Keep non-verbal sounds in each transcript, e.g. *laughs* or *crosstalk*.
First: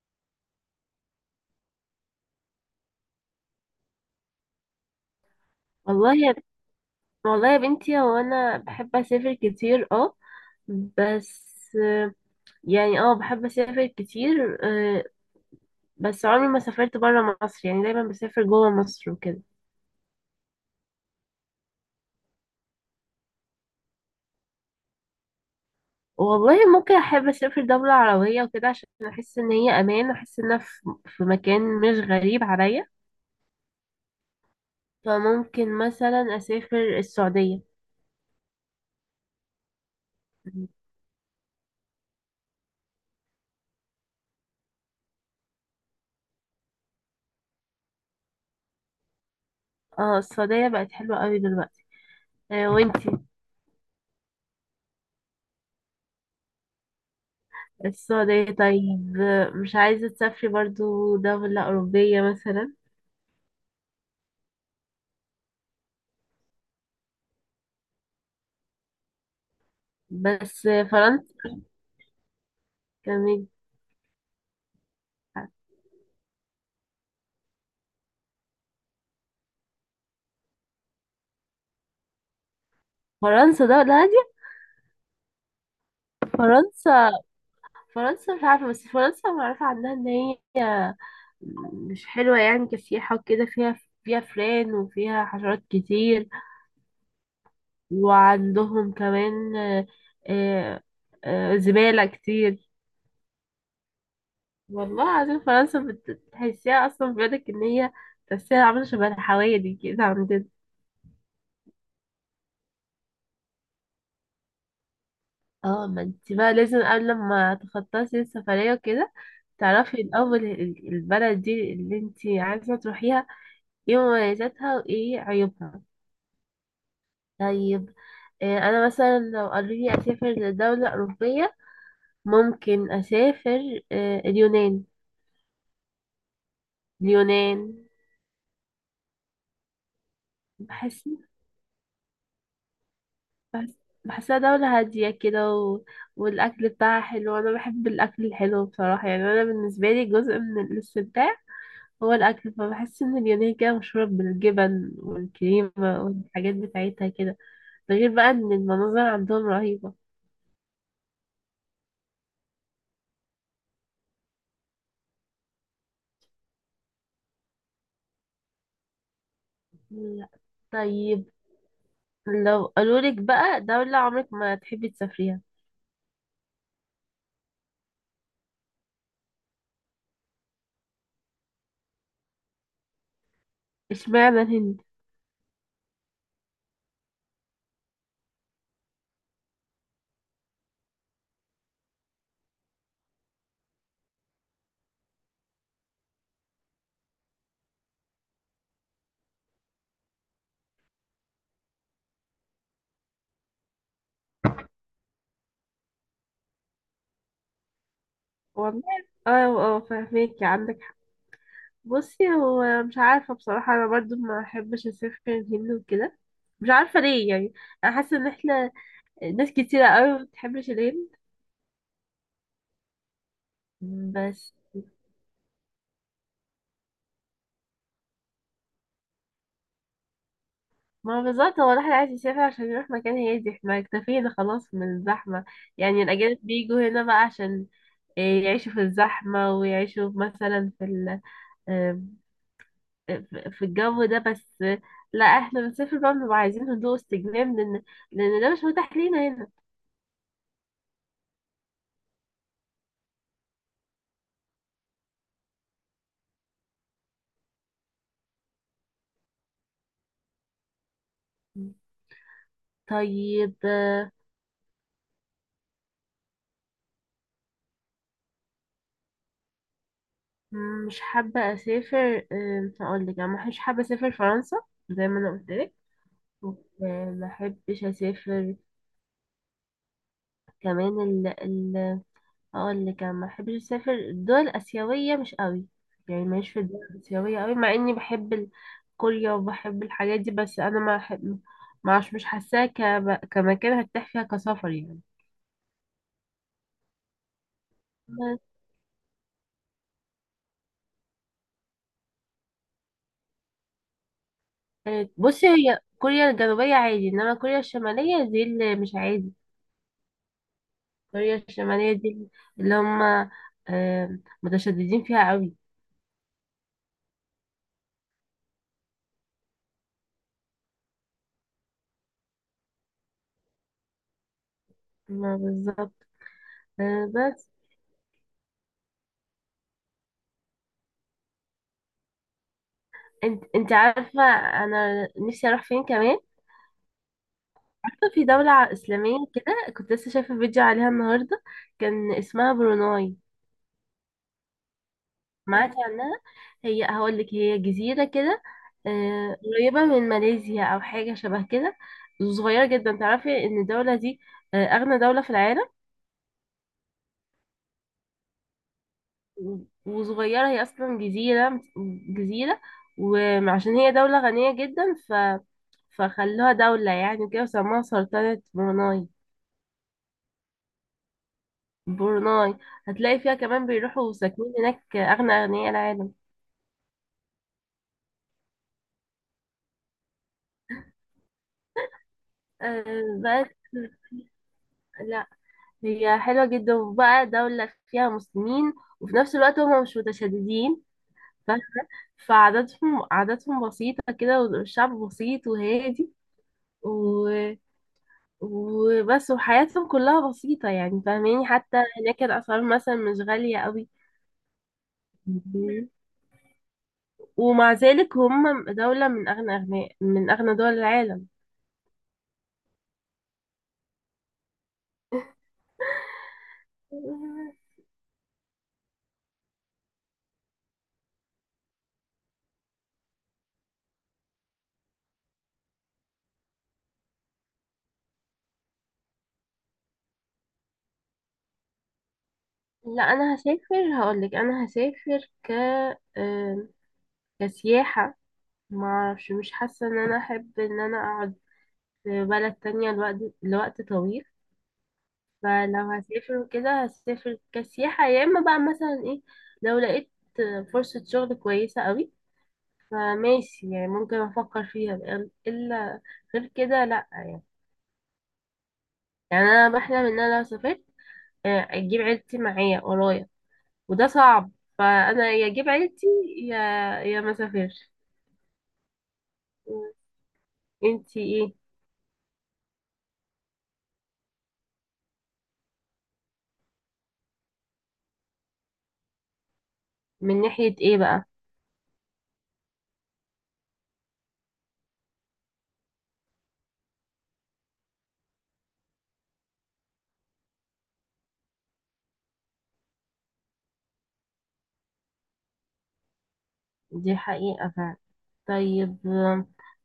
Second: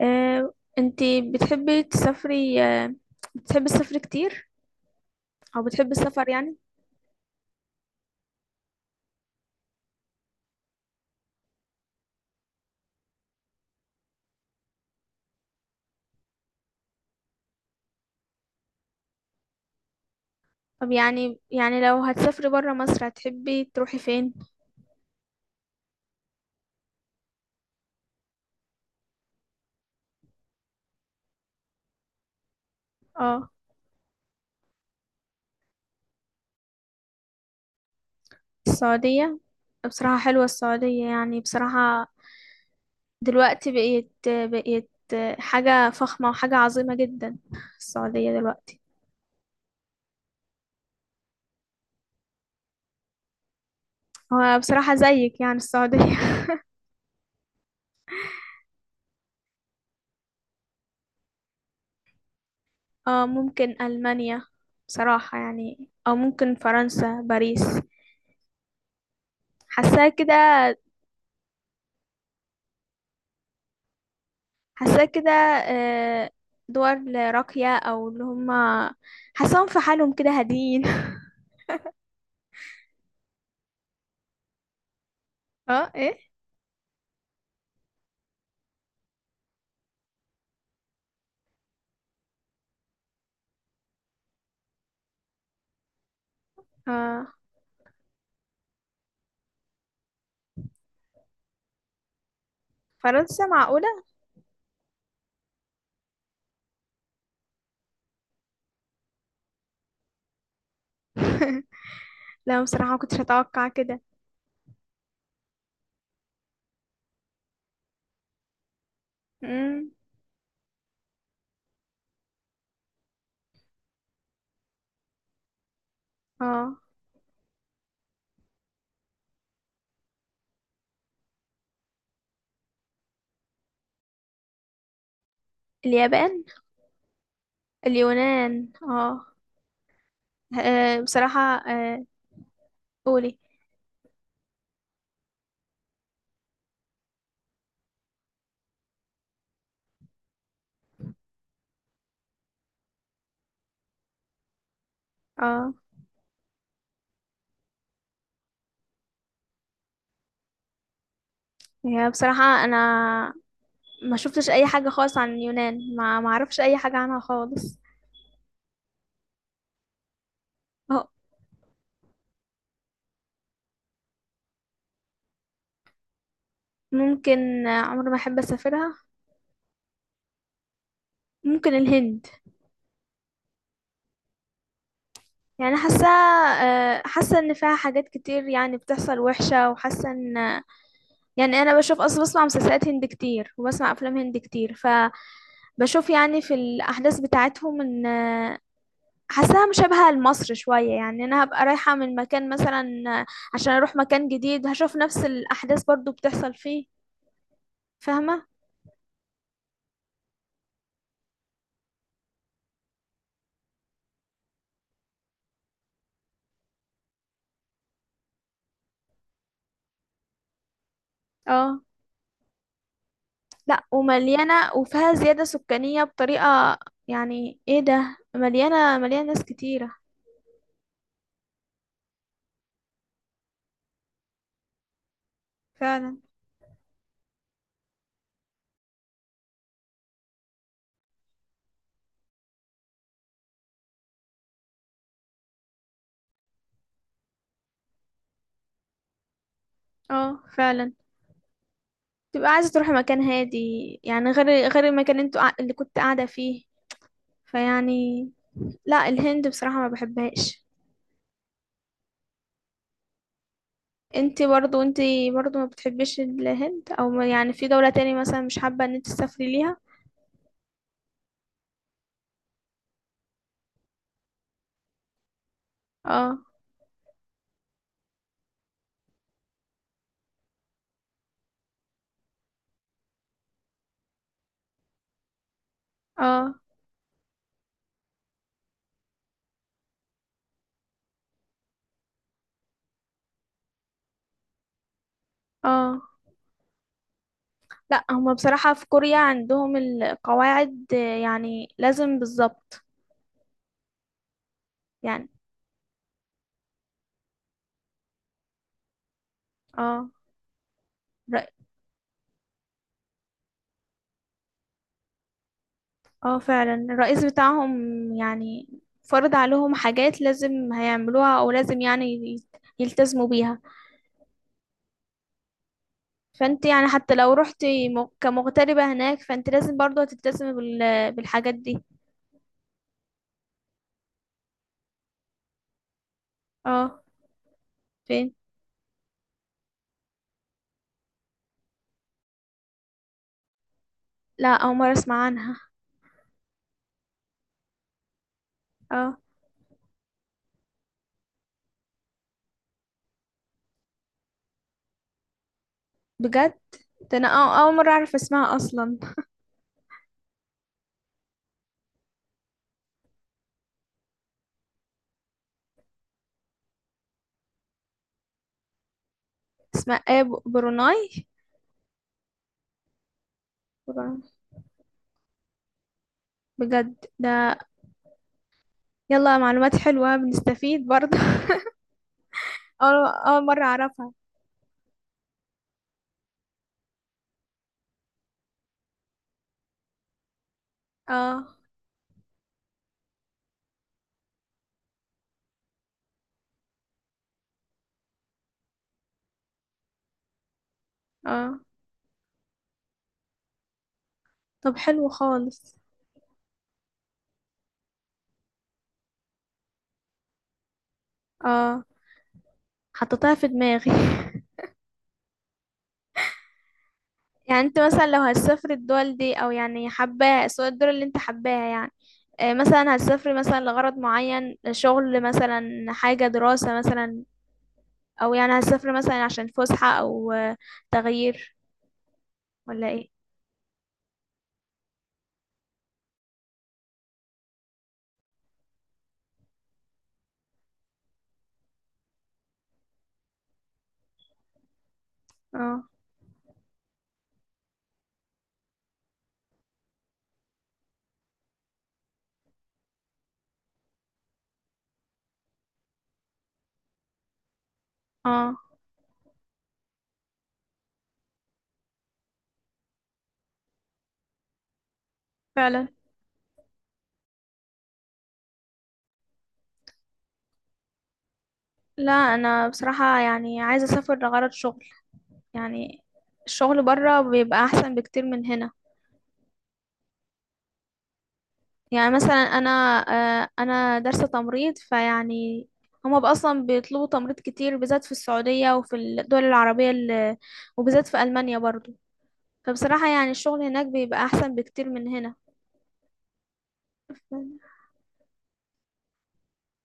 انتي بتحبي تسافري، بتحبي السفر كتير، او بتحبي والله السفر يا يعني؟ والله يا بنتي، هو انا بحب اسافر كتير اه. بس آه، يعني بحب اسافر كتير بس عمري ما سافرت برا مصر، يعني دايما بسافر جوا مصر وكده. طب يعني لو هتسافري برا مصر هتحبي تروحي فين؟ والله ممكن احب اسافر دولة عربية وكده عشان احس ان هي امان، واحس ان انا في مكان مش غريب عليا. اه، فممكن مثلا اسافر السعودية. السعودية. بصراحة حلوة السعودية، يعني بصراحة دلوقتي بقيت حاجة فخمة وحاجة عظيمة جدا. السعودية دلوقتي. اه السعودية بقت حلوة قوي دلوقتي وانتي؟ هو بصراحة زيك يعني السعودية. السعودية طيب، مش عايزة تسافري برضو دولة أوروبية مثلا؟ *laughs* اه، ممكن ألمانيا، بصراحة يعني، أو ممكن فرنسا، باريس. حاساها كده. بس فرنسا كمان. حاساها كده، دول راقية، أو اللي هما حاساهم في حالهم كده هاديين. فرنسا دولة هادية؟ *laughs* اه، ايه. فرنسا، فرنسا مش عارفة، بس فرنسا معروفة عنها إن هي مش حلوة يعني كسياحة وكده، فيها فئران وفيها حشرات كتير. اه، وعندهم كمان آه، زبالة كتير. فرنسا معقولة؟ والله العظيم فرنسا بتحسيها أصلا، بيقولك إن هي تحسيها عاملة شبه الحوايا دي كده عندنا. لا بصراحة، ما كنتش أتوقع كده. اه، ما انت بقى لازم قبل ما تخططي السفرية وكده امم تعرفي الأول البلد دي اللي انت عايزة تروحيها ايه مميزاتها وايه عيوبها. اه، طيب انا مثلا لو قالوا لي اسافر لدولة أوروبية، ممكن اسافر اليونان. اليابان. اليونان اليونان، اه. بحس بصراحة، قولي. بحس بحسها دولة هادية كده، و... والأكل بتاعها حلو، أنا بحب الأكل الحلو بصراحة. يعني أنا بالنسبة لي جزء من الاستمتاع هو الأكل، فبحس إن اليونان كده مشهورة بالجبن اه، والكريمة والحاجات بتاعتها كده. ده غير بقى إن المناظر عندهم رهيبة. هي بصراحة أنا ما شفتش أي حاجة خالص عن اليونان، ما أعرفش أي حاجة عنها خالص. لا. اه، طيب، لو قالولك بقى دولة عمرك ما تحبي تسافريها؟ ممكن، عمري ما أحب أسافرها. ممكن الهند. اشمعنى الهند؟ يعني حاسة، حاسة إن فيها حاجات كتير يعني بتحصل وحشة، وحاسة إن يعني أنا بشوف أصلا، بسمع مسلسلات هند كتير وبسمع أفلام هند كتير، ف بشوف يعني في الأحداث بتاعتهم إن حاساها مشابهة لمصر شوية، يعني أنا هبقى رايحة من مكان مثلا عشان أروح مكان جديد، هشوف نفس الأحداث برضو بتحصل فيه. فاهمة؟ والله، اه، اه فاهماكي عندك حق. بصي، هو مش عارفة بصراحة، أنا برضو ما أحبش أسافر الهند وكده، مش عارفة ليه يعني. أنا حاسة إن احنا ناس كتيرة أوي ما بتحبش الهند. اه، لأ، بس ومليانة وفيها زيادة سكانية بطريقة، يعني ايه ده، مليانة مليانة ناس كتيرة. ما بالظبط، هو الواحد عايز يسافر عشان يروح مكان هادي، احنا اكتفينا خلاص من الزحمة. يعني فعلا. الأجانب بيجوا هنا بقى عشان إيه، يعيشوا في الزحمة ويعيشوا مثلا في ال آم، في في الجو ده. بس لا، احنا بنسافر بقى بنبقى عايزين هدوء واستجمام، لأن ده مش متاح لينا هنا. اه فعلا، تبقى عايزة تروحي مكان هادي، يعني غير المكان اللي اللي كنت قاعدة فيه، فيعني، لأ الهند بصراحة ما بحبهاش. طيب انت برضو ما بتحبيش الهند، او ما- يعني في دولة تاني مثلا مش حابة ان انت تسافري ليها؟ مش حابة أسافر، أقول لك أنا مش حابة أسافر فرنسا زي ما أنا قلت لك. اه، ومحبش أسافر كمان، اقول لك انا ما بحبش اسافر الدول الاسيويه مش قوي. يعني ماليش اه، في الدول الاسيويه قوي، مع اني بحب كوريا وبحب الحاجات دي. بس انا ما أحب- ما عش- مش حاساها كمكان هرتاح فيها كسفر يعني. اه. لا، هما بس- بصراحة في كوريا عندهم القواعد، يعني لازم بالظبط، يعني بصي، هي كوريا الجنوبيه عادي، انما كوريا الشماليه دي اللي مش عادي. اه. كوريا رأ... الشماليه دي اللي هم متشددين فيها قوي. اه فعلا، الرئيس بتاعهم يعني فرض عليهم حاجات لازم هيعملوها، او لازم يعني يلتزموا بيها. ما بالظبط. فانت يعني حتى لو بس رحتي كمغتربة هناك، فانت لازم برضو هتلتزمي بالحاجات دي. انت عارفه، انا نفسي اروح فين كمان؟ اه، عارفة في فهمت. دولة إسلامية كده، كنت لسه شايفة فيديو عليها النهاردة، كان اسمها بروناي. لا، اول مره اسمع عنها. معاك عنها؟ هي هقولك، هي جزيرة كده اه، قريبة من ماليزيا أو حاجة شبه كده. صغيرة جدا. تعرفي إن الدولة دي أغنى دولة في العالم. بجد؟ ده انا اول مره اعرف اسمها اصلا. و- وصغيرة، هي أصلا جزيرة، جزيرة. وعشان هي دولة غنية جدا فخلوها دولة يعني كده وسموها سلطنة بروناي. اسمها ايه؟ بروناي. بروناي. هتلاقي فيها كمان بيروحوا بروناي. ساكنين هناك أغنى أغنياء العالم. بجد ده. يلا، معلومات حلوه، بنستفيد برضه *laughs* أه. اول بس مره اعرفها. لا، هي حلوة جدا، وبقى دولة فيها مسلمين، وفي نفس الوقت هم مش متشددين. اه، ف- فعاداتهم بسيطة كده، والشعب بسيط وهادي، و... وبس، وحياتهم كلها بسيطة يعني، فاهماني؟ اه. حتى هناك الأسعار مثلا مش غالية قوي. طب حلو خالص. ومع ذلك هم دولة من أغنى أغنياء، من أغنى دول العالم. اه، حطيتها في دماغي *laughs* يعني *laughs* انت مثلا لو هتسافر الدول دي، او يعني حباها، سواء الدول اللي انت حباها، يعني مثلا هتسافري مثلا لغرض معين، شغل مثلا، حاجة دراسة مثلا، او يعني هسافر مثلا عشان فسحة، او تغيير، ولا لا ايه؟ انا هسافر، هقولك انا هسافر ك آم، كسياحة. ما اعرفش، مش حاسة ان انا احب ان انا اقعد في بلد تانية لوقت طويل. اه، فلو هسافر وكده هسافر كسياحة، يا اما بقى مثلا ايه، لو لقيت فرصة شغل كويسة قوي فماشي يعني، ممكن افكر فيها بقى. الا غير كده لا يعني. اه يعني انا بحلم ان انا لو سافرت اجيب عيلتي معايا ورايا. وده صعب. فانا يا اجيب فعلا. عيلتي، يا ما اسافرش. انتي ايه؟ لا انا بصراحة يعني عايزة اسافر لغرض شغل، يعني الشغل برا بيبقى احسن بكتير من هنا. من ناحية ايه بقى؟ يعني مثلا انا، انا دارسة تمريض، فيعني هما بقى اصلا بيطلبوا تمريض كتير، بالذات في السعودية وفي الدول العربية، وبالذات في المانيا برضو. فبصراحة يعني الشغل هناك بيبقى احسن بكتير من دي هنا. حقيقة فعلا. طيب،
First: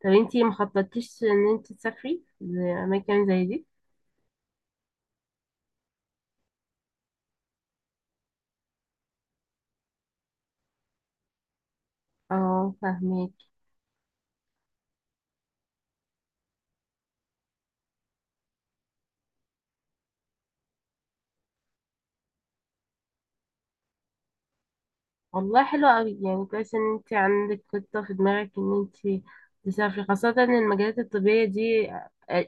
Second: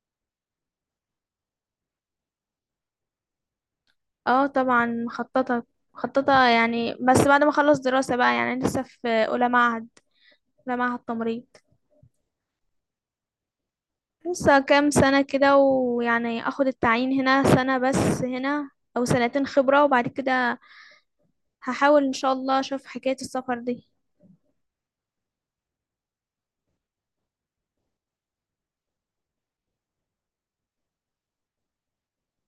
طب انتي مخططتيش ان انتي تسافري لأماكن زي دي؟ اه طبعا مخططة. مخططة يعني، بس بعد ما اخلص دراسة بقى، يعني لسه في اولى معهد، اولى معهد تمريض. اه فاهمك. لسه كام سنة كده، ويعني اخد التعيين هنا سنة بس هنا، او سنتين خبرة، وبعد كده هحاول ان شاء الله اشوف حكاية السفر دي. والله حلو قوي يعني، كويس ان انتي عندك خطة في دماغك ان انتي تسافري، خاصة ان المجالات الطبية دي.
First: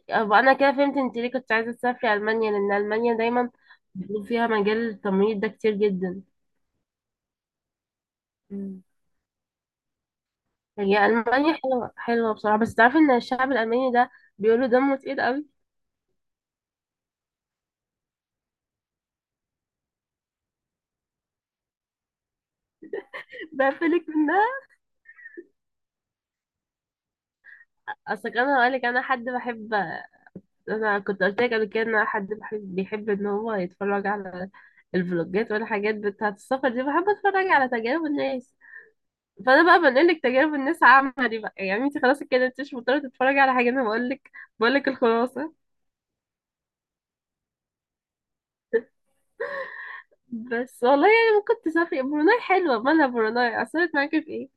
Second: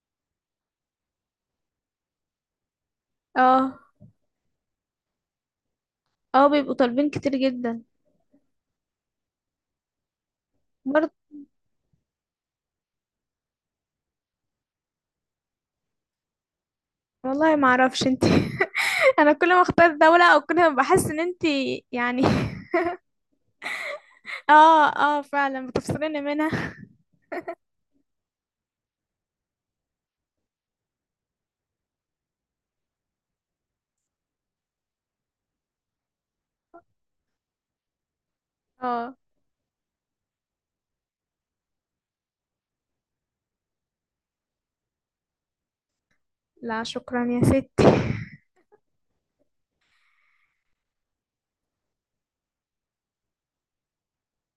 أبقى انا كده فهمت انتي ليه كنت عايزة تسافري ألمانيا، لان ألمانيا دايما اه. بيكون فيها مجال التمريض ده كتير جدا. اه، بيبقوا طالبين كتير جدا. هي برضه ألمانيا حلوة حلوة بصراحة، بس تعرفي إن الشعب الألماني ده بيقولوا دمه تقيل قوي. والله ما اعرفش انت *laughs* انا كل ما اختار دولة، او كل ما بحس ان انت، يعني. بقفلك منها. *laughs* اه، اه فعلا بتفصليني منها. أصل كان هقولك، أنا حد بحب، أنا كنت قلت لك قبل كده إن أنا حد بحب، بيحب إن هو يتفرج على الفلوجات والحاجات بتاعة السفر دي. بحب أتفرج على تجارب الناس. اه، فأنا بقى بنقلك تجارب الناس عملي بقى، يعني أنت خلاص كده أنت مش مضطرة تتفرجي على حاجة، أنا بقولك الخلاصة. لا شكرا يا ستي. بس والله يعني ممكن تسافري بروناي، حلوة مالها بروناي أثرت معاكي في إيه؟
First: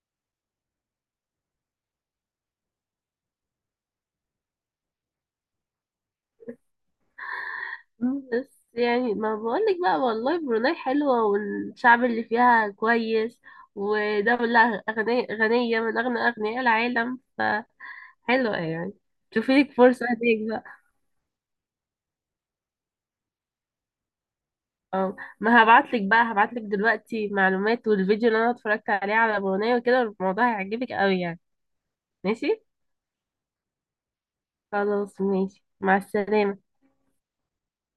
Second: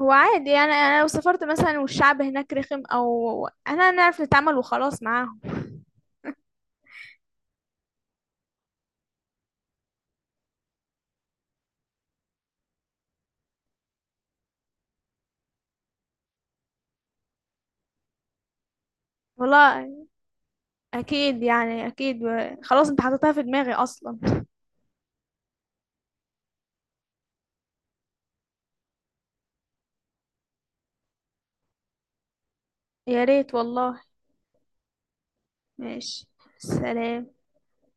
هو عادي، يعني انا لو سافرت مثلا والشعب هناك رخم، او انا نعرف نتعامل وخلاص معاهم. بس يعني ما بقولك بقى، والله بروناي حلوة، والشعب اللي فيها كويس، ودولة أغنية غنية من أغنى أغنياء العالم، فحلوة يعني. شوفي لك والله، فرصة هديك بقى. اكيد يعني اكيد، خلاص انت حطيتها في دماغي اصلا. اه ما هبعتلك بقى، هبعتلك دلوقتي معلومات والفيديو اللي أنا اتفرجت عليه على بروناي وكده، الموضوع هيعجبك قوي يعني. ماشي، يا ريت والله. خلاص ماشي مع ماشي. السلامة. سلام.